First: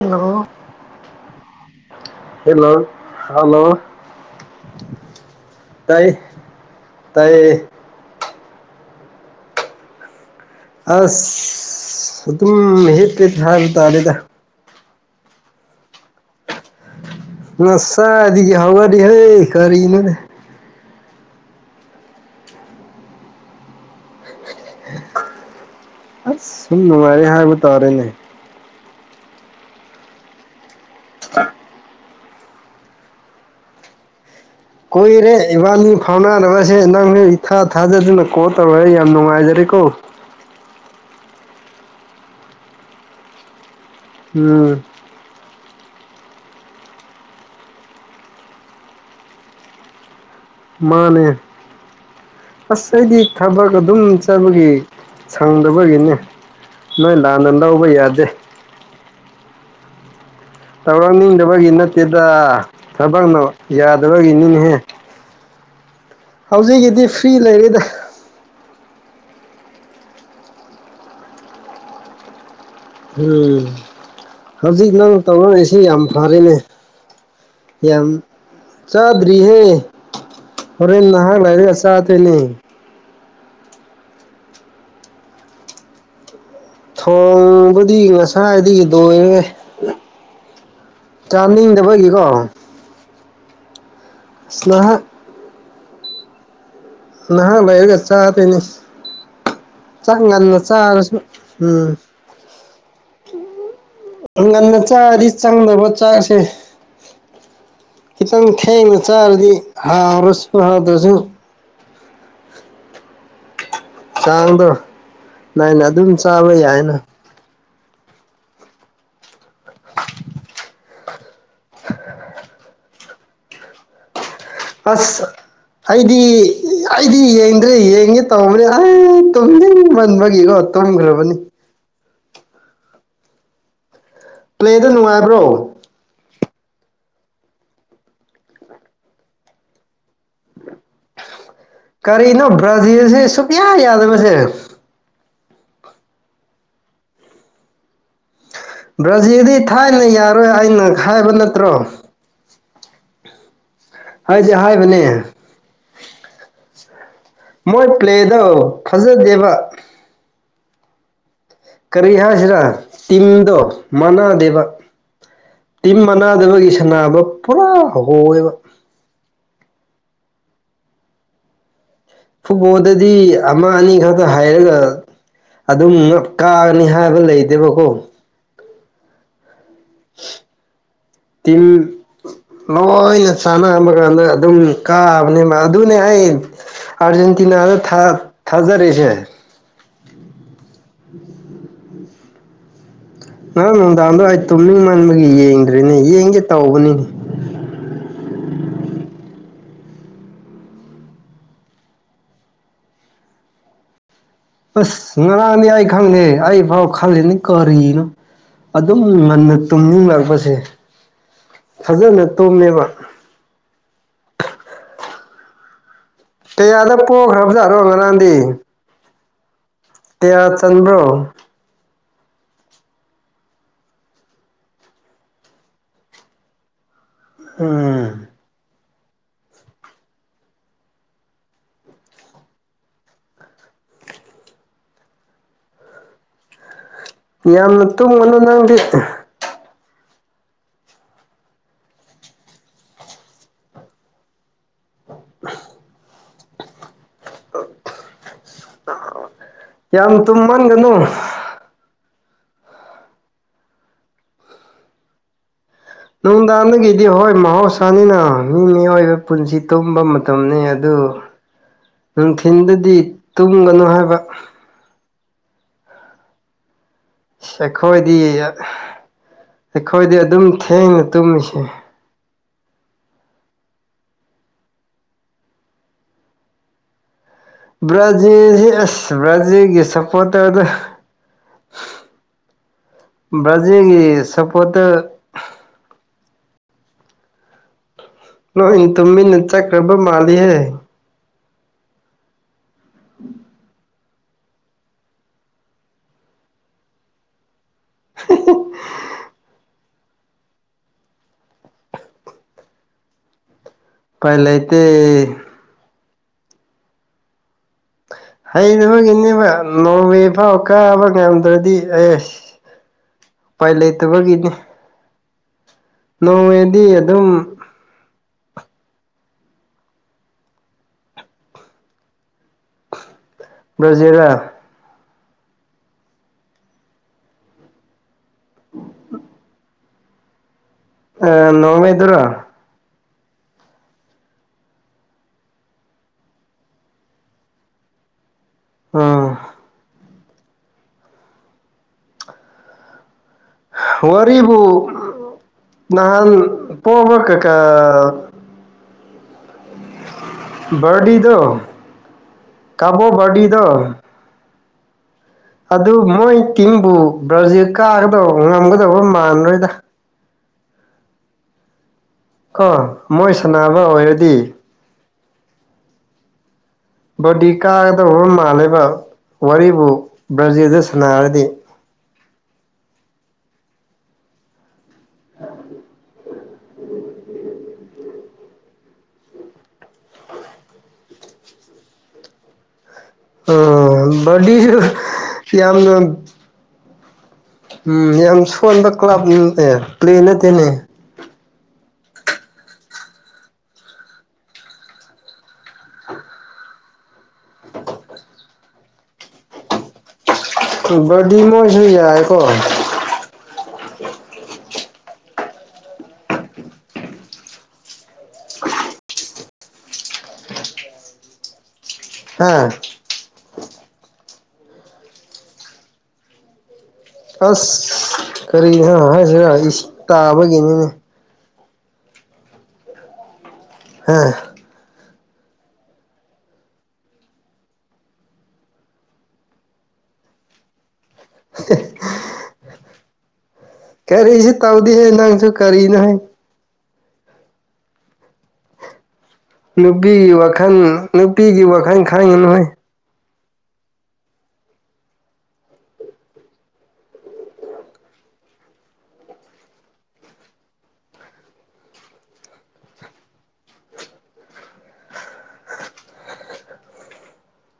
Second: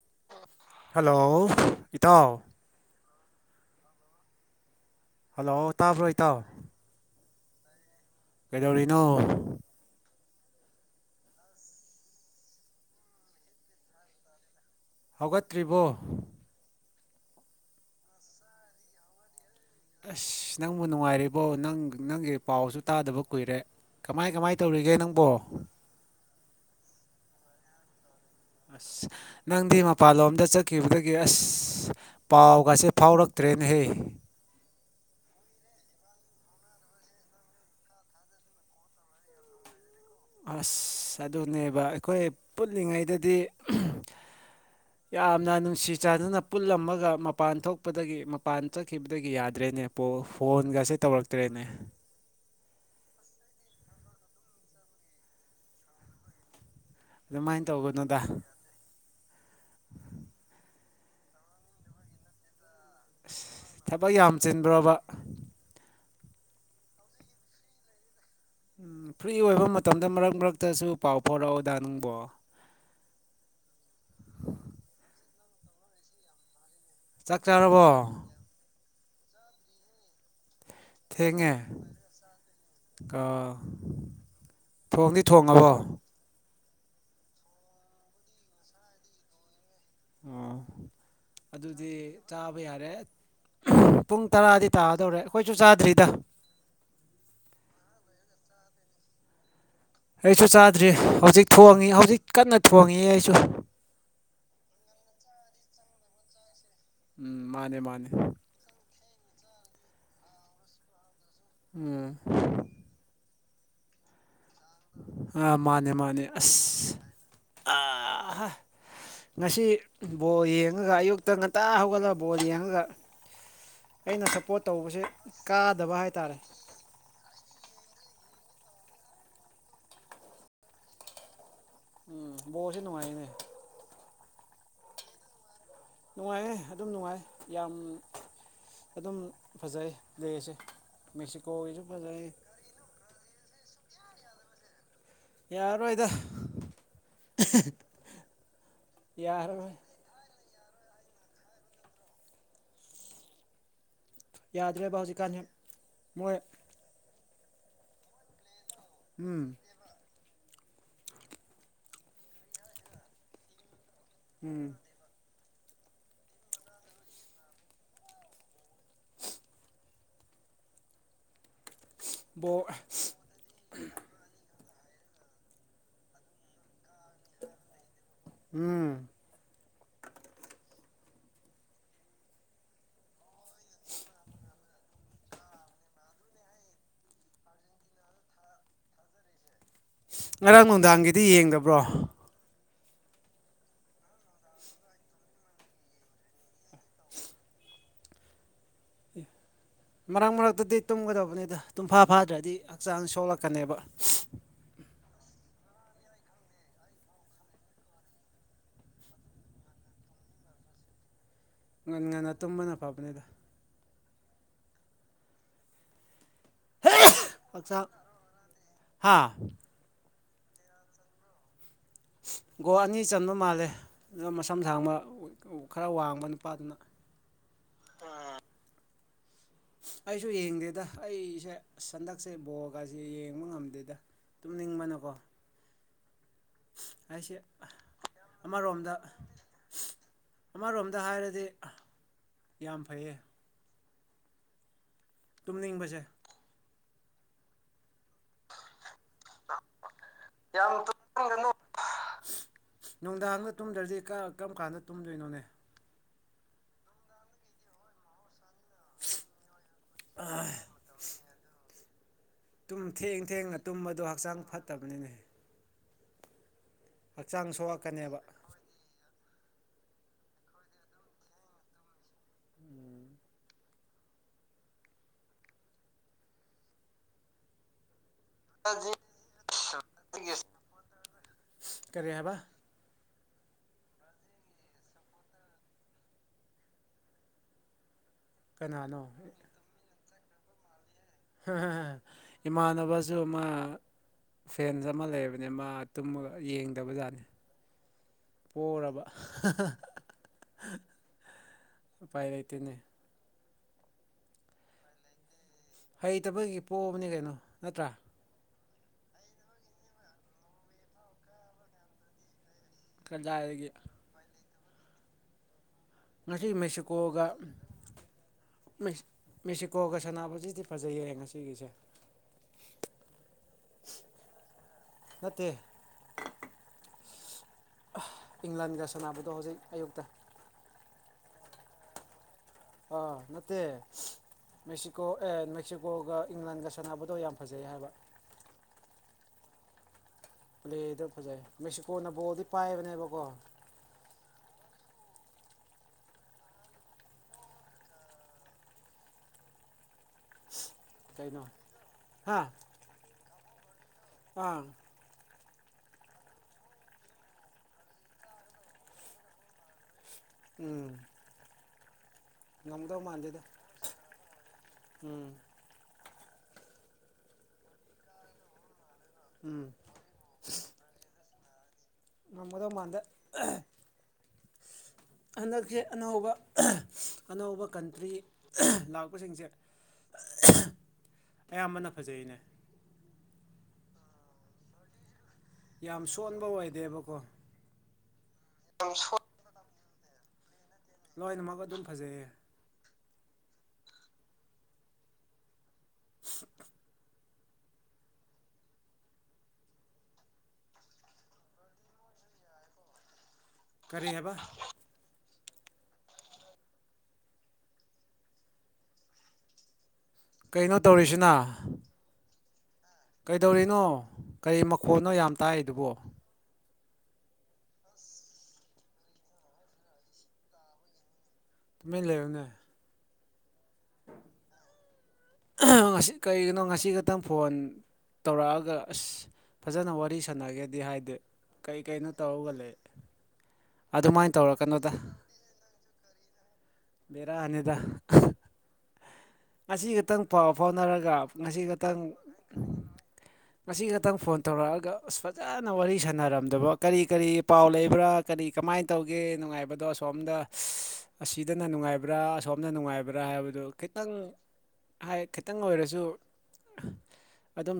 hello hello ꯏꯇꯥꯎ hello hello ꯇꯥꯎꯕ꯭ꯔꯣꯍꯤ ꯇꯥꯎ ꯇꯥꯏꯌꯦ ꯀꯩꯗꯧꯔꯤꯅꯣ ꯑꯁ ꯁ ꯑꯗꯨꯝꯦ ꯄ꯭ꯦ ꯊ ꯍꯥꯏꯥ ꯇꯥꯔꯦꯗ ꯍꯧꯒꯠꯇ꯭ꯔꯤꯕꯣ ꯅꯁꯥꯗꯤꯒꯤ ꯍꯋꯥꯗꯤ ꯍꯥꯏ ꯀꯔꯤꯅꯅꯦ ꯑꯁ ꯅꯪꯕꯨ ꯅꯨꯡꯉꯥꯏꯔꯤꯕꯣ ꯅꯪ ꯅꯪꯒꯤ ꯄꯥꯎꯁꯨ ꯇꯥꯗꯕ ꯀꯨꯏꯔꯦ ꯀꯃꯥꯏ ꯀꯃꯥꯏ ꯇꯧꯔꯤꯒꯦ ꯅꯪꯕꯣ ꯑꯁ ꯁꯨꯝ ꯅꯨꯡꯉꯥꯏꯔꯦ ꯍꯥꯏꯕ ꯇꯥꯔꯦꯅꯦ ꯑꯁ ꯅꯪꯗꯤ ꯃꯄꯥꯟꯂꯣꯝꯗ ꯆꯠꯈꯤꯕꯗꯒꯤ ꯑꯁ ꯄꯥꯎꯒꯁꯦ ꯐꯥꯎꯔꯛꯇ꯭ꯔꯦꯅꯦ ꯍꯦ ꯀꯨꯏꯔꯦ ꯏꯕꯥꯅꯤ ꯐꯥꯎꯅꯔꯕꯁꯦ ꯅꯪꯅ ꯏꯊꯥ ꯊꯥꯖꯗꯨꯅ ꯀꯣꯜ ꯇꯧꯔꯦ ꯌꯥꯝ ꯅꯨꯡꯉꯥꯏꯖꯔ ꯁꯣ ꯑꯁ ꯑꯗꯨꯅꯦꯕ ꯑꯩꯈꯣꯏ ꯄꯨꯜꯂꯤꯉꯩꯗꯗꯤ ꯎꯝ ꯌꯥꯝꯅ ꯅꯨꯡꯁꯤ ꯆꯥꯗꯨꯅ ꯄꯨꯜꯂꯝꯃꯒ ꯃꯄꯥꯟ ꯊꯣꯛꯄꯗꯒꯤ ꯃꯄꯥꯟ ꯆꯠꯈꯤꯕꯗꯒꯤ ꯌꯥꯗ꯭ꯔꯦꯅꯦ ꯄꯣ ꯐꯣꯟꯒꯁꯦ ꯃꯥꯅꯦ ꯇꯧꯔꯛꯇ꯭ꯔꯦꯅꯦ ꯑꯁ ꯑꯩꯗꯤ ꯊꯕꯛ ꯑꯗꯨꯝ ꯆꯠꯕꯒꯤ ꯁꯪꯗꯕꯒꯤꯅꯦ ꯅꯣꯏ ꯂꯥꯟꯗ ꯑꯗꯨꯃꯥꯏꯅ ꯂꯧꯕ ꯌꯥꯗꯦ ꯇꯧꯒꯅꯨꯗ ꯇꯧꯔꯛꯅꯤꯡꯗꯕꯒꯤ ꯅꯠꯇꯦꯗ ꯊꯕꯛꯅ ꯊꯕꯛ ꯌꯥꯝ ꯌꯥꯗꯕꯒꯤꯅꯤꯍꯦ ꯆꯤꯟꯕ꯭ꯔꯣꯕ ꯍꯧꯖꯤꯛꯀꯤꯗꯤ ꯐ꯭ꯔꯤ ꯂꯩꯔꯤꯗ ꯎꯝ ꯐ꯭ꯔꯤ ꯑꯣꯏꯕ ꯃꯇꯝꯗ ꯃꯔꯛ ꯃꯔꯛꯇꯁꯨ ꯄꯥꯎ ꯐꯥꯎꯣꯔꯛꯑꯣ ꯑꯣꯗꯥ ꯕꯣ ꯎꯝ ꯍꯧꯖꯤꯛ ꯅꯪ ꯇꯧꯅꯔꯤꯁꯤ ꯌꯥꯝ ꯐꯔꯅꯦ ꯆꯥꯛ ꯆꯥꯔꯕꯣ ꯆꯥꯗ꯭ꯔꯤꯍꯦ ꯍꯣꯔꯦꯟ ꯅꯍꯥꯛ ꯊꯦꯡꯉꯦ ꯂꯥꯏꯔꯒ ꯆꯥꯗꯣꯏꯅꯦ ꯊꯣꯡꯗꯤ ꯊꯣꯡꯉꯕꯣ ꯊꯣꯡꯕꯨꯗꯤ ꯉꯁꯥꯏꯗꯤ ꯗꯣꯏꯔꯦ ꯑꯣ ꯑꯗꯨꯗꯤ ꯑꯁ ꯆꯥꯕ ꯌꯥꯔꯦ ꯄꯨꯡ ꯇꯔꯥꯗꯤ ꯅꯍꯥꯛ ꯇꯥꯗꯧꯔꯦ ꯑꯩꯈꯣꯏꯁꯨ ꯆꯥꯗ꯭ꯔꯤꯗ ꯅꯍ ꯂꯩꯒ ꯆ ꯇꯅꯤ ꯑꯩꯁꯨ ꯆꯥꯗ꯭ꯔꯤ ꯍꯧꯖꯤꯛ ꯎꯝ ꯊꯣꯡꯉꯤ ꯍꯧꯖꯤꯛ ꯀꯟꯅ ꯊꯣꯡꯉꯤ ꯑꯩꯁꯨ ꯉꯟꯅ ꯆꯥꯔꯗꯤ ꯆꯪꯗꯅꯕ ꯆꯥꯛꯁꯦ ꯎꯝ ꯃꯥꯅꯦ ꯃꯥꯅꯦ ꯆꯔꯗꯤ ꯍꯥꯥꯎꯔꯁꯨ ꯍꯥꯗꯁꯨ ꯎꯝ ꯀꯥꯡꯗꯣ ꯑꯥ ꯅꯥꯏꯅ ꯑꯗꯨꯝ ꯆꯥꯕ ꯌꯥꯏꯅ ꯑꯍꯥ ꯉꯁꯤ ꯕꯣꯜ ꯌꯦꯡꯉꯒ ꯑꯌꯨꯛꯇ ꯉꯟꯇꯥ ꯍꯧꯒꯠꯂꯒ ꯕꯣꯜ ꯌꯦꯡꯉꯒ ꯑꯩꯅ ꯁ ꯑꯁ ꯑꯩꯗꯤ ꯑꯩꯗꯤ ꯌꯦꯡꯗ꯭ꯔꯦ ꯌꯦꯡꯉꯦ ꯇꯧꯕꯅꯤ ꯑꯩ ꯇꯨꯝꯅꯤꯡꯃꯟꯕꯒꯤꯀꯣ ꯇꯨꯝꯈ꯭ꯔꯕꯅꯤ ꯎꯝ ꯕꯣꯁꯦ ꯅꯨꯡꯉꯥꯏꯅꯦ ꯄ꯭ꯂꯦꯗ ꯅꯨꯡꯉꯥꯏꯕ꯭ꯔꯣ ꯅꯨꯡꯉꯥꯏꯌꯦ ꯑꯗꯨꯝ ꯅꯨꯡꯉꯥꯏ ꯌꯥꯝ ꯑꯗꯨꯝ ꯐꯖꯩ ꯂꯩꯁꯦ ꯀꯔꯤꯅꯣ ꯕ꯭ꯔꯥꯖꯤꯜꯁꯦ ꯁꯨꯛꯌꯥ ꯌꯥꯗꯕꯁꯦ ꯌꯥꯔꯣꯏꯗ ꯕ꯭ꯔꯥꯖꯤꯜꯗꯤ ꯊꯥꯏꯅ ꯌꯥꯔꯣꯏ ꯑꯩꯅ ꯍꯥꯏꯕ ꯅꯠꯇ꯭ꯔꯣ ꯍꯥꯏꯗꯤ ꯌꯥꯗ꯭ꯔꯦꯕꯥꯎꯖꯤ ꯀ ꯍꯥꯏꯕꯅꯦ ꯃꯣꯏ ꯃꯣꯏ ꯄ꯭ꯂꯦꯗ ꯐꯖꯗꯦꯕ ꯎꯝ ꯀꯔꯤ ꯍꯥꯏꯁꯤꯔꯥ ꯇꯤꯝꯗꯣ ꯃꯥꯟꯅꯗꯦꯕ ꯎꯝ ꯇꯤꯝ ꯃꯅꯥꯗꯕꯒꯤ ꯁꯥꯟꯅꯥꯅꯕ ꯄꯨꯔꯥ ꯍꯧꯦꯕ ꯕꯣꯜ ꯐꯨꯠꯕꯣꯜꯗꯗꯤ ꯑꯃ ꯑꯅꯤ ꯈꯛꯇ ꯍꯥꯏꯔꯒ ꯑꯗꯨꯝ ꯀꯥꯒꯅꯤ ꯍꯥꯏꯕ ꯂꯩꯇꯦꯕꯀꯣ ꯎꯝ ꯇꯤꯟ ꯂꯣꯏꯅ ꯆꯥꯟꯕ ꯀꯥꯟꯗ ꯑꯗꯨꯝ ꯀꯥꯕꯅꯦꯕ ꯑꯗꯨꯅꯦ ꯑꯩ ꯑꯥꯔꯖꯦꯟꯇꯤꯅꯥ ꯗ ꯊꯥ ꯊꯥꯖꯔꯤꯁꯦ ꯉꯔꯥꯡ ꯅꯨꯡꯗꯥꯡꯒꯤꯗꯤ ꯌꯦꯡꯗꯕ꯭ꯔꯣ ꯉꯔꯥꯡ ꯅꯨꯡꯗꯥꯡꯗꯣ ꯑꯩ ꯇꯨꯝꯅꯤꯡ ꯃꯟꯕꯒꯤ ꯌꯦꯡꯗ꯭ꯔꯤꯅꯦ ꯌꯦꯡꯒꯦ ꯇꯧꯕꯅꯤꯅꯦ [inaudible] ꯃꯔꯛ ꯃꯔꯛꯇꯗꯤ ꯇꯨꯝꯒꯗꯕꯅꯤ ꯑꯗ ꯇꯨꯝꯐꯥ ꯐꯥꯗ꯭ꯔꯗꯤ ꯍꯛꯆꯥꯡ ꯁꯣꯛꯂꯛꯀꯅꯦꯕ ꯑꯁ ꯉꯔꯥꯡꯅꯤ ꯑꯩ ꯈꯪꯗꯦ ꯑꯩ ꯐꯥꯎ ꯈꯜꯂꯤꯅꯤ ꯀꯔꯤꯅꯣ ꯑꯗꯨꯝ ꯉꯟꯅ ꯇꯨꯝꯅꯤꯡꯂꯛꯄꯁꯦ ꯉꯟ ꯐꯖꯅ ꯉꯟꯅ ꯇꯨꯝꯕꯅ ꯇꯨꯝꯃꯦꯕ ꯐꯕꯅꯤꯗ ꯛꯌꯥꯗ ꯄꯣꯈ꯭ꯔꯕꯖꯥꯠꯅꯣ ꯉꯥꯔꯥꯡꯗꯤ ꯍꯥꯥ ꯀꯌꯥ ꯆꯟꯕ꯭ꯔꯣ [inaudible] ꯒꯣꯜ ꯑꯅꯤ ꯆꯟꯕ ꯃꯥꯜꯂꯦ ꯑꯗꯨꯅ ꯃꯁꯝ ꯁꯥꯡꯕ ꯈꯔ ꯋꯥꯡꯕ ꯅꯨꯄꯥꯗꯨꯅ ꯎꯝ ꯑꯩꯁꯨ ꯌꯦꯡꯗꯦꯗ ꯑꯩꯁꯦ ꯁꯟꯗꯛꯁꯦ ꯕꯣꯜꯒꯁꯦ ꯌꯦꯡꯕ ꯉꯝꯗꯦꯗ ꯇꯨꯝꯅꯤꯡꯕꯅꯀꯣ ꯑꯩꯁꯦ ꯌꯥꯝꯅ ꯇꯨꯝꯒꯅꯨ ꯅꯪꯗꯤ ꯑꯃꯔꯣꯝꯗ ꯑꯃꯔꯣꯝꯗ ꯍꯥꯏꯔꯗꯤ ꯌꯥꯝ ꯐꯩꯌꯦ ꯇꯨꯝꯅꯤꯡꯕꯁꯦ ꯌꯥꯝ ꯌꯥꯝ ꯇꯨꯝꯃꯟꯒꯅꯨ ꯇꯨꯝꯒꯅꯨ ꯅꯨꯡꯗꯥꯡꯗ ꯇꯨꯝꯗ꯭ꯔꯗꯤ ꯀꯔꯝ ꯀꯥꯟꯗ ꯇꯨꯝꯗꯣꯏꯅꯣꯅꯦ ꯅꯨꯡꯗꯥꯡꯒꯤꯗꯤ ꯍꯣꯏ ꯃꯍꯧꯁꯥꯅꯤꯅ ꯃꯤ ꯃꯤꯑꯣꯏꯕ ꯄꯨꯟꯁꯤ ꯇꯨꯝꯕ ꯃꯇꯝꯅꯤ ꯑꯗꯨ ꯇꯨꯝ ꯅꯨꯡꯊꯤꯟꯗꯗꯤ ꯊꯦꯡ ꯊꯦꯡꯅ ꯇꯨꯝꯒꯅꯨ ꯇꯨꯝꯕꯗꯣ ꯍꯥꯏꯕ ꯍꯛꯆꯥꯡ ꯐꯠꯇꯕꯅꯤꯅꯦ ꯍꯛꯆꯥꯡ ꯁꯦꯈꯣꯏꯗꯤ ꯁꯣꯛꯂꯛꯀꯅꯦꯕ ꯑꯩꯈꯣꯏꯗꯤ ꯑꯗꯨꯝ ꯊꯦꯡꯅ ꯇꯨꯝꯃꯤꯁꯦ ꯕ꯭ꯔꯥꯖꯤꯜꯁꯤ ꯑꯁ ꯕ꯭ꯔꯥꯖꯤꯜꯒꯤ ꯁꯄꯣꯇꯔ ꯗꯣ ꯀꯔꯤ ꯍꯥꯏꯕ ꯕ꯭ꯔꯥꯖꯤꯜꯒꯤ ꯁꯄꯣꯇꯔ ꯂꯣꯏꯅꯤ ꯀꯅꯥꯅꯣ ꯇꯨꯃꯤꯅ ꯆꯠꯈ꯭ꯔꯕ ꯃꯥꯜꯂꯤꯍꯦ ꯏꯃꯥꯑꯅꯕꯥꯁꯨ ꯃꯥ ꯐꯦꯟꯁ ꯑꯃ ꯂꯩꯕꯥꯅꯤ ꯃꯥ ꯇꯨꯝꯃꯒ ꯌꯦꯡꯗꯕꯖꯥꯠꯅꯦ ꯄꯣꯔꯕꯥ ꯎꯄꯥꯏ ꯂꯩꯇꯦꯅꯦ ꯄꯥꯏꯂꯥꯏꯇꯩ ꯍꯩꯇꯕꯒꯤ ꯄꯣꯑꯕꯅꯤ ꯀꯩꯅꯣ ꯅꯠꯇ꯭ꯔꯥ ꯍꯩꯅꯇꯥꯕꯥꯒꯤꯅꯦꯕ ꯅꯣꯔꯋꯦ ꯐꯥꯎ ꯀꯥꯕ ꯉꯝꯗ꯭ꯔꯗꯤ ꯑꯩꯁ ꯀꯗꯥꯏꯗꯒꯤ ꯎꯄꯥꯏ ꯂꯩꯇꯕꯒꯤꯅꯤ ꯉꯁꯤ ꯅꯣꯔꯋꯦꯗꯤ ꯃꯦꯛꯁꯤꯀꯣꯒ ꯑꯗꯨꯝ ꯃꯦꯛꯁꯤꯀꯣꯒ ꯁꯥꯟꯅꯕꯁꯤꯗꯤ ꯐꯖꯩꯌꯦ ꯉꯁꯤꯒꯤꯁꯦ [unintelligible] ꯕ꯭ꯔꯖꯤꯜ ꯂꯥ ꯅꯠꯇꯦ ꯏꯪꯂꯥꯟꯒ ꯁꯥꯟꯅꯕꯗꯣ ꯍꯧꯖꯤꯛ ꯑꯌꯨꯛꯇ ꯑ ꯅꯣꯔꯋꯦ ꯗꯔꯣ ꯑ ꯅꯠꯇꯦ ꯃꯦꯛꯁꯤꯀꯣ ꯑꯦ ꯃꯦꯛꯁꯤꯀꯣꯒ ꯏꯪꯂꯥꯟꯒ ꯁꯥꯟꯅꯕꯗꯣ ꯌꯥꯝ ꯐꯖꯩ ꯍꯥꯏꯕ ꯑꯥ ꯄ꯭ꯂꯦꯗ ꯐꯖꯩ ꯃꯦꯛꯁꯤꯀꯣꯅ ꯕꯣꯜꯗꯤ ꯄꯥꯏꯕꯅꯦꯕꯀꯣ ꯋꯥꯔꯤꯕꯨ ꯅꯍꯥꯟ ꯄꯣꯕ [unintelligible] ꯗꯤꯗ ꯀꯩꯅꯣ ꯍꯥ ꯀꯕꯨꯣ ꯗ ꯑ ꯑꯗꯨ ꯃꯣꯏ ꯇꯤꯝꯕꯨ ꯕ꯭ꯔꯥꯖꯤꯜ ꯀꯥꯒꯗꯧꯕ ꯉꯝꯒꯗꯧꯕ ꯃꯥꯟꯔꯣꯏꯗ ꯎꯝ ꯀꯣ ꯉꯝꯗꯧ ꯃꯣꯏ ꯃꯥꯟꯗꯦꯗ ꯁꯥꯟꯅꯕ ꯑꯣꯏꯔꯗꯤ ꯎꯝ ꯕꯗꯤ ꯀꯥꯒꯗ ꯎ ꯃꯥꯥꯡꯂꯦꯕ ꯎꯝ ꯋꯥꯔꯤꯕꯨ ꯕ꯭ꯔꯥꯖꯤꯜꯗ ꯁꯥꯟꯅꯔꯗꯤ ꯉꯝꯒꯗꯧ ꯃꯥꯟꯗꯦ ꯍꯟꯗꯛꯁ ꯑꯅꯧꯕ ꯑꯅꯧꯕ ꯀꯟꯇ꯭ꯔꯤ ꯂꯥꯛꯄꯁꯤꯡꯁꯦ ꯑꯌꯥꯝꯕꯅ ꯐꯖꯩꯅꯦ ꯕꯂꯤꯁꯨ ꯌꯥꯝ ꯁꯣꯟꯕ ꯑꯣꯏꯏꯗꯦꯕꯀꯣ ꯎꯝ ꯌꯥꯝ ꯁꯣꯟꯕ ꯀ꯭ꯂꯕꯅꯦ ꯄ꯭ꯂꯦ ꯅꯠꯇꯦꯅꯦ ꯑꯩꯣꯏꯅꯃꯛ ꯑꯗꯨꯝ ꯐꯖꯩꯌꯦ [unintelligible] ꯄ ꯗꯤ ꯃꯣꯁ ꯍ ꯌꯥꯦꯀꯣ ꯀꯔꯤ ꯍꯦꯕ ꯀꯩꯅꯣ ꯇꯧꯔꯤꯁꯤꯅ ꯍꯥꯥ ꯀꯩꯗꯧꯔꯤꯅꯣ ꯀꯔꯤ ꯃꯈꯣꯅꯣ ꯌꯥꯝ ꯇꯥꯏꯗꯨꯕꯣ ꯑꯁ ꯀꯔꯤꯅꯣ ꯍꯥꯏꯁꯤꯔ ꯇꯥꯕꯒꯤꯅꯤꯅꯦ ꯇꯨꯃ ꯂꯩꯕꯅꯦ ꯍꯥꯦ ꯉꯁꯤ ꯀꯔꯤꯒꯤꯅꯣ ꯉꯁꯤ ꯈꯛꯇꯪ ꯐꯣꯟ ꯇꯧꯔꯛꯑꯒ ꯑꯁ ꯐꯖꯅ ꯋꯥꯔꯤ ꯁꯥꯟꯅꯒꯦꯗꯤ ꯍꯥꯏꯗꯤ ꯀꯩ ꯀꯩꯅꯣ ꯇꯧꯍꯧꯒꯂꯦ ꯀꯔꯤꯁꯨ ꯇꯧꯗꯍꯦ ꯅꯪꯁꯨ ꯀꯔꯤꯅꯣ ꯍꯥꯏ ꯕꯔ ꯑꯅꯤꯗ ꯅꯨꯄꯤꯒꯤ ꯋꯥꯈꯜ ꯐꯥꯎꯅꯔꯒ ꯅꯨꯄꯤꯒꯤ ꯉꯁꯤ ꯋꯥꯈꯜ ꯈꯛꯇꯪ ꯈꯥꯡꯉ ꯅꯣꯏ ꯉꯁꯤ ꯈꯛꯇꯪ ꯐꯣꯟ ꯇꯧꯔꯛꯑꯒ ꯑꯁ ꯐꯖꯅ ꯋꯥꯔꯤ ꯁꯥꯟꯅꯔꯝꯗꯕ ꯀꯔꯤ ꯀꯔꯤ ꯄꯥꯎ ꯂꯩꯕ꯭ꯔꯥ ꯀꯔꯤ ꯀꯃꯥꯏꯅ ꯇꯧꯒꯦ ꯅꯨꯡꯉꯥꯏꯕꯗꯣ ꯑꯁꯣꯝꯗ ꯑꯁꯤꯗꯅ ꯅꯨꯡꯉꯥꯏꯕ꯭ꯔꯥ ꯑꯁꯣꯝꯅ ꯅꯨꯡꯉꯥꯏꯕ꯭ꯔꯥ ꯕꯗꯨ ꯀꯈꯤꯇꯪ ꯍꯥꯏ ꯈꯤꯇꯪ ꯑꯣꯏꯔꯁꯨ ꯑꯗꯨꯝ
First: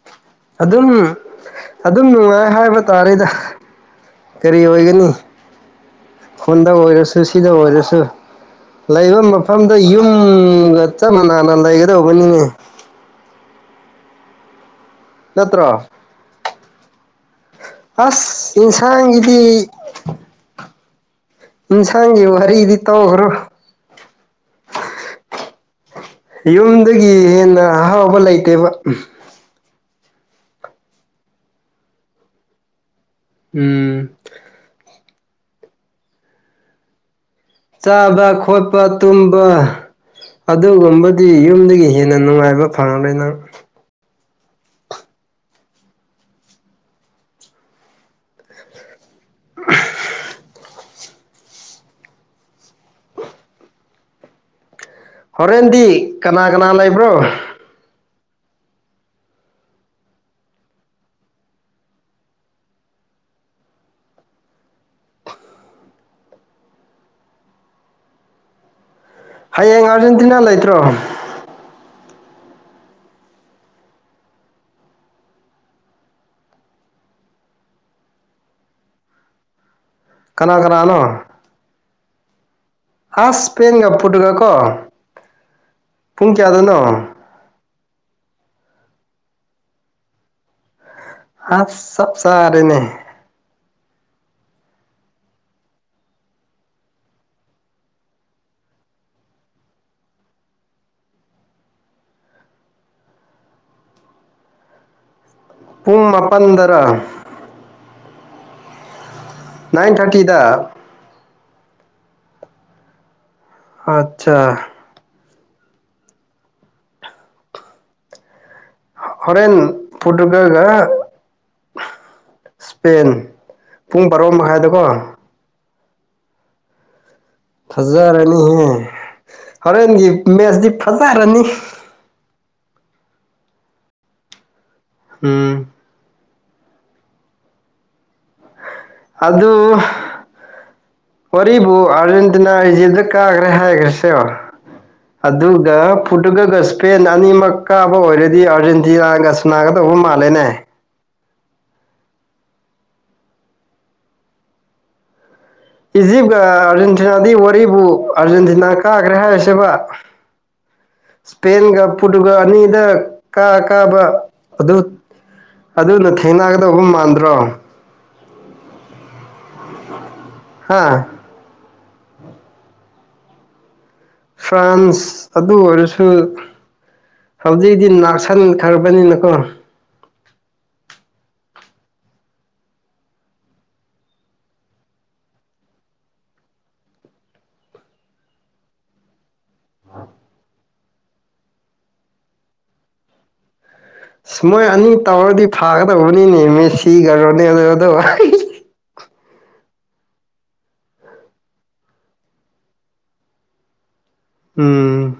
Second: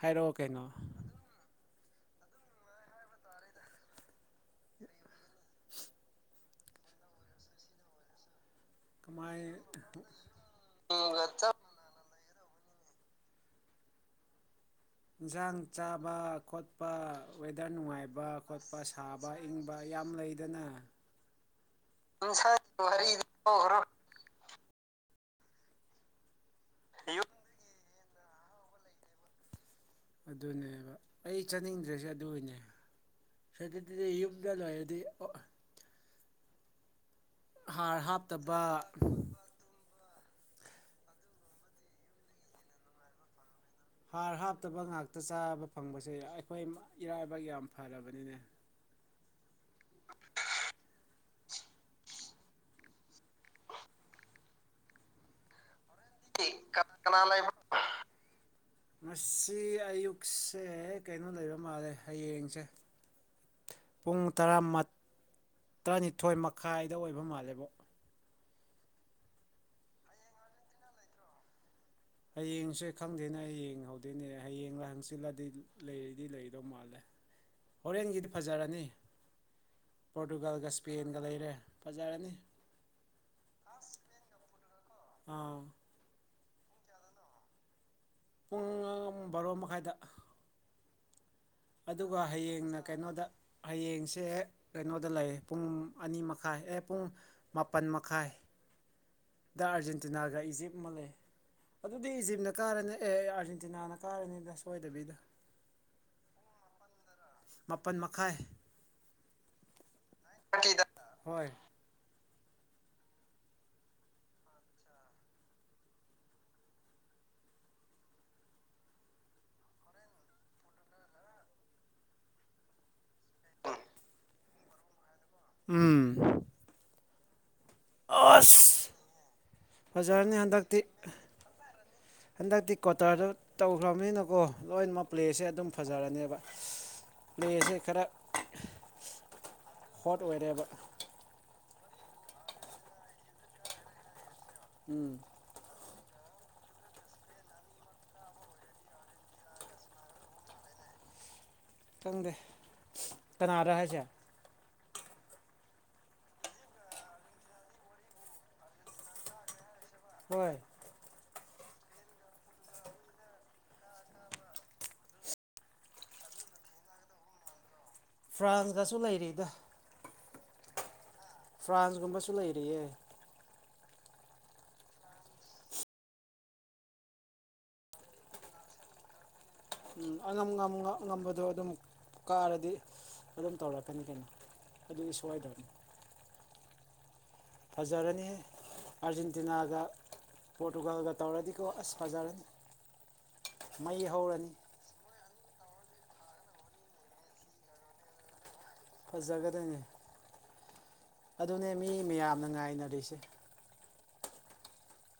ꯍꯥꯏꯔꯛꯑꯣ ꯀꯩꯅꯣ ꯑꯗꯨꯝ ꯑꯗꯨꯝ ꯅꯨꯡꯉꯥꯏ ꯍꯥꯏꯕ ꯇꯥꯔꯦꯗ ꯀꯔꯤ ꯑꯣꯏꯒꯅꯤ [unintelligible] ꯐꯣꯟꯗ ꯑꯣꯏꯔꯁꯨ ꯁꯤꯗ ꯑꯣꯏꯔꯁꯨ ꯂꯩꯕ ꯀꯃꯥꯏ ꯃꯐꯝꯗ ꯌꯨꯝꯒ ꯆꯞꯅ ꯅꯥꯟꯅ ꯂꯩꯒꯗꯧꯕꯅꯤꯅꯦ ꯏꯟꯁꯥꯡ ꯅꯠꯇ꯭ꯔꯣ ꯆꯥꯕ ꯈꯣꯠꯄ ꯋꯦꯗꯔ ꯅꯨꯡꯉꯥꯏꯕ ꯑꯁ ꯈꯣꯠꯄ ꯁꯥꯕ ꯏꯟꯁꯥꯡꯒꯤꯗꯤ ꯏꯪꯕ ꯌꯥꯝ ꯂꯩꯗꯅ ꯏꯟꯁꯥꯡꯒꯤ ꯋꯥꯔꯤꯗꯤ ꯇꯧꯈ꯭ꯔꯣ ꯌꯨꯝꯗꯒꯤ ꯍꯦꯟꯅ ꯑꯍꯥꯎꯕ ꯂꯩꯇꯦꯕ ꯑꯗꯨꯅꯦꯕ ꯑꯩ ꯆꯥꯅꯤꯡꯗ꯭ꯔꯁꯦ ꯑꯗꯨꯒꯤꯅꯦ ꯎꯝ ꯁꯇꯗꯨꯝꯗꯗꯤ ꯆꯥꯕ ꯍꯥꯞꯇꯕ ꯈꯣꯠꯄ ꯇꯨꯝꯕ ꯑꯗꯨꯒꯨꯝꯕꯗꯤ ꯌꯨꯝꯗꯒꯤ ꯍꯦꯟꯅ ꯅꯨꯡꯉꯥꯏꯕ ꯐꯪꯂꯦ ꯅꯪ ꯍꯥꯔ ꯍꯥꯞꯇꯕ ꯉꯥꯛꯇ ꯆꯥꯕ ꯐꯪꯕꯁꯦ ꯑꯩꯈꯣꯏ ꯏꯔꯥꯏꯕꯥꯛ ꯌꯥꯝ ꯐꯔꯕꯅꯤꯅꯦ ꯍꯣꯔꯦꯟꯗꯤ ꯀꯅꯥ ꯀꯅꯥ ꯂꯩꯕ꯭ꯔꯣ ꯀꯅꯥ ꯂꯩꯕ [unintelligible] ꯉꯁꯤ ꯑꯌꯨꯛꯁꯦ ꯀꯩꯅꯣ ꯂꯩꯕ ꯃꯥꯜꯂꯦ ꯍꯌꯦꯡꯁꯦ ꯄꯨꯡ ꯇꯔꯥ ꯇꯔꯥꯅꯤꯊꯣꯏ ꯃꯈꯥꯏꯗ ꯑꯣꯏꯕ ꯃꯥꯜꯂꯦꯕ ꯍꯌꯦꯡ ꯑꯥꯔꯖꯦꯟꯇꯤꯅꯥ ꯂꯩꯇ꯭ꯔꯣ ꯍꯌꯦꯡꯁꯦ ꯈꯪꯗꯦꯅꯦ ꯑꯩ ꯌꯦꯡꯍꯧꯗꯣꯏꯅꯦ ꯍꯌꯦꯡꯂ ꯍꯪꯆꯤꯜꯂꯗꯤ ꯂꯩꯗꯤ ꯂꯩꯗꯧ ꯃꯥꯜꯂꯦ ꯍꯣꯔꯦꯟꯒꯤꯗꯤ ꯐꯖꯔꯅꯤ ꯀꯅꯥ ꯄꯣꯔꯇꯨꯒꯥꯜꯒ ꯏꯁꯄꯦꯟꯒ ꯂꯩꯔꯦ ꯐꯖꯔꯅꯤ ꯑꯁꯄꯦꯟꯒ ꯄꯨꯨꯠꯒ ꯀꯣ ꯑꯥ ꯄꯨꯡ ꯀꯌꯥꯗꯣꯏꯅꯣ ꯄꯨꯡ ꯕꯥꯔꯣ ꯃꯈꯥꯏꯗ ꯑꯁ ꯁꯞ ꯑꯗꯨꯒ ꯆꯔꯦꯅꯦ ꯍꯌꯦꯡꯅ ꯀꯩꯅꯣꯗ ꯍꯌꯦꯡꯁꯦ ꯀꯩꯅꯣꯗ ꯂꯩ ꯄꯨꯡ ꯑꯅꯤ ꯃꯈꯥꯏ ꯑꯦ ꯄꯨꯡ ꯃꯥꯄꯜ ꯃꯈꯥꯏ ꯗ ꯑꯥꯔꯖꯦꯟꯇꯤꯅꯥꯒ ꯏꯖꯤꯞ ꯃꯥꯜ ꯂꯩꯦ ꯑꯗꯨꯗꯤ ꯏꯖꯤꯞꯅ ꯀꯥꯔꯅꯤ ꯑꯦ ꯑꯥꯔꯖꯦꯟꯇꯤꯅꯥꯅ ꯀꯥꯔꯅꯤꯗ ꯁꯣꯏꯗꯕꯤꯗ ꯄꯨꯡ ꯃꯥꯄꯟꯗꯔ ꯃꯥꯄꯜ ꯃꯈꯥꯏ ꯅꯥꯏꯟ ꯊꯥꯔꯇꯤꯗ ꯍꯣꯏ ꯑꯆꯥ ꯍꯣꯔꯦꯟ ꯄꯠꯔꯀꯒ ꯏꯁꯄꯦꯟ ꯄꯨꯡ ꯕꯥꯔꯣ ꯃꯈꯥꯏꯗꯀꯣ ꯎꯝ ꯐꯖꯔꯅꯤꯍꯦ ꯑꯁ ꯍꯣꯔꯦꯟꯒꯤ ꯐꯖꯔꯅꯤ ꯃꯦꯠꯁꯇꯤ ꯍꯟꯗꯛꯇꯤ ꯐꯖꯔꯅꯤ ꯍꯟꯗꯛꯇꯤ ꯀ꯭ꯋꯥꯇꯔꯗꯨ ꯇꯧꯈ꯭ꯔꯕꯅꯤꯅꯀꯣ ꯂꯣꯏꯅꯃꯛ ꯄ꯭ꯂꯦꯁꯦ ꯎꯝ ꯑꯗꯨꯝ ꯐꯖꯔꯅꯦꯕ ꯂꯩꯁꯦ ꯈꯔ ꯑꯗ ꯍꯣꯠ ꯑꯣꯏꯔꯦꯕ ꯑꯣꯔꯤꯕꯨ ꯑꯥꯔꯖꯦꯟꯇꯤꯅꯥ ꯏꯖꯤꯞꯇ ꯀꯥꯈ꯭ꯔꯦ ꯍꯥꯏꯈ꯭ꯔꯁꯦ ꯎꯝ ꯑꯗꯨꯒ ꯄꯣꯔꯇꯨꯒꯜꯒ ꯏꯁꯄꯦꯟ ꯑꯅꯤꯃꯛ ꯀꯥꯕ ꯑꯣꯏꯔꯗꯤ ꯑꯥꯔꯖꯦꯟꯇꯤꯅꯥꯒ ꯁꯨꯅꯥꯒꯗꯧꯕ ꯃꯥꯜꯂꯦꯅꯦ ꯈꯪꯗꯦ ꯀꯅꯥꯗ ꯍꯥꯏꯁꯦ ꯏꯖꯤꯞ ꯑꯥꯔꯖꯦꯟꯇꯤꯅꯥꯗꯤ ꯋꯥꯔꯤꯕꯨ ꯑꯥꯔꯖꯦꯟꯇꯤꯅꯥ ꯀꯥꯈ꯭ꯔꯦ ꯍꯥꯏꯔꯤꯁꯦꯕ ꯍꯣꯏ ꯏꯁꯄꯦꯟꯒ ꯄꯨꯠꯒ ꯑꯅꯤꯗ ꯀꯥ ꯀꯥꯕ ꯑꯗꯨ ꯑꯗꯨꯅ ꯊꯦꯡꯅꯒꯗꯧꯕ ꯃꯥꯟꯗ꯭ꯔꯣ ꯐ꯭ꯔꯥꯟꯁꯀꯁꯨ ꯂꯩꯔꯤꯗ ꯍꯥꯥ ꯐ꯭ꯔꯥꯟꯁꯒꯨꯝꯕꯁꯨ ꯂꯩꯔꯤꯌꯦ ꯐ꯭ꯔꯥꯟꯁ ꯑꯗꯨ ꯑꯣꯏꯔꯁꯨ ꯍꯧꯖꯤꯛꯗꯤ ꯉꯥꯛꯁꯟꯈ꯭ꯔꯕꯅꯤꯅꯀꯣ ꯎꯝ ꯑꯉꯝ ꯉꯝꯕꯗꯣ ꯑꯗꯨꯝ ꯀꯥꯔꯗꯤ ꯑꯗꯨꯝ ꯇꯧꯔꯛꯀꯅꯤ ꯀꯩꯅꯣ ꯑꯗꯨ ꯁꯕꯥꯥꯏ ꯇꯅꯤ ꯐꯖꯔꯅꯤ ꯑꯥꯔꯖꯦꯟꯇꯤꯅꯥꯗ ꯄꯣꯇꯣꯒꯒ ꯇꯧꯔꯗꯤꯀꯣ ꯑꯁ ꯐꯖꯔꯅꯤ ꯃꯩ ꯍꯧꯔꯅꯤ ꯃꯣꯏ ꯑꯅꯤ ꯇꯧꯔꯗꯤ ꯐꯥꯒꯗꯧꯕꯅꯤꯅꯦ ꯃ ꯁꯤꯈ꯭ꯔꯣꯅꯦ ꯑꯗꯨꯗ ꯐꯖꯒꯗꯅꯤ ꯑꯗꯨꯅꯦ ꯃꯤ ꯃꯌꯥꯝꯅ ꯉꯥꯏꯅꯔꯤꯁꯦ ꯎꯝ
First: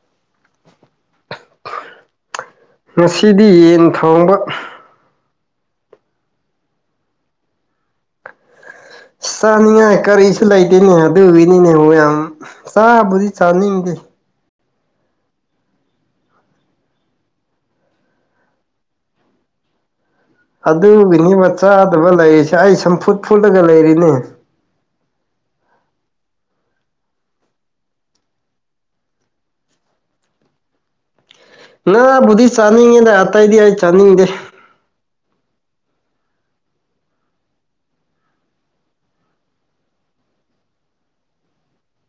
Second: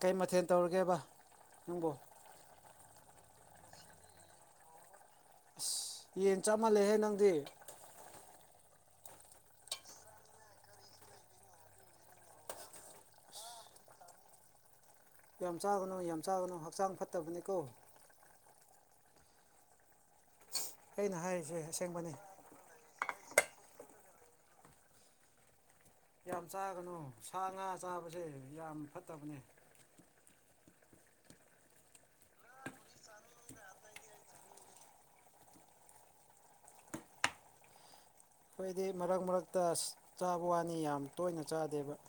ꯀꯩ ꯃꯊꯦꯜ ꯇꯧꯔꯒꯦꯕ ꯅꯪꯕꯨ ꯉꯁꯤꯗꯤ ꯌꯦꯟ ꯊꯥꯡꯕ ꯌꯦꯟ ꯆꯞ ꯃꯥꯜꯂꯦꯍꯦ ꯅꯪꯗꯤ ꯆꯥꯅꯤꯡꯉꯥꯏ ꯀꯔꯤꯁꯨ ꯂꯩꯇꯦꯅꯦ ꯑꯗꯨꯒꯤꯅꯤꯅꯦ ꯍ ꯌꯥꯝ ꯆꯥꯕꯨꯗꯤ ꯆꯥꯅꯤꯡꯗꯦ ꯌꯥꯝ ꯆꯥꯒꯅꯨ ꯌꯥꯝ ꯆꯥꯒꯅꯨ ꯍꯛꯆꯥꯡ ꯐꯠꯇꯕꯅꯤꯀꯣ ꯑꯩꯅ ꯑꯗꯨꯒꯤꯅꯤ ꯍꯥꯏꯔꯤꯁꯦ ꯃꯆꯥꯥꯗꯕ ꯑꯁꯦꯡꯕꯅꯤ ꯂꯩꯔꯤꯁꯦ ꯑꯩ ꯁꯝꯐꯨꯠ ꯐꯨꯠꯂꯒ ꯂꯩꯔꯤꯅꯦ ꯌꯥꯝ ꯆꯥꯒꯅꯨ ꯁꯥ ꯉꯥ ꯆꯥꯕꯁꯦ ꯌꯥꯝ ꯐꯠꯇꯕꯅꯦ ꯅꯕꯨꯙꯤ ꯆꯥꯅꯤꯡꯉꯦꯅꯦ ꯑꯇꯩꯏꯗꯤ ꯑꯩ ꯆꯥꯅꯤꯡꯗꯦ ꯑꯩꯈꯣꯏꯗꯤ ꯃꯔꯛ ꯃꯔꯛꯇ ꯑ ꯆꯥꯕ ꯋꯥꯅꯤ ꯌꯥꯝ ꯇꯣꯏꯅ ꯆꯥꯗꯦꯕ ꯎ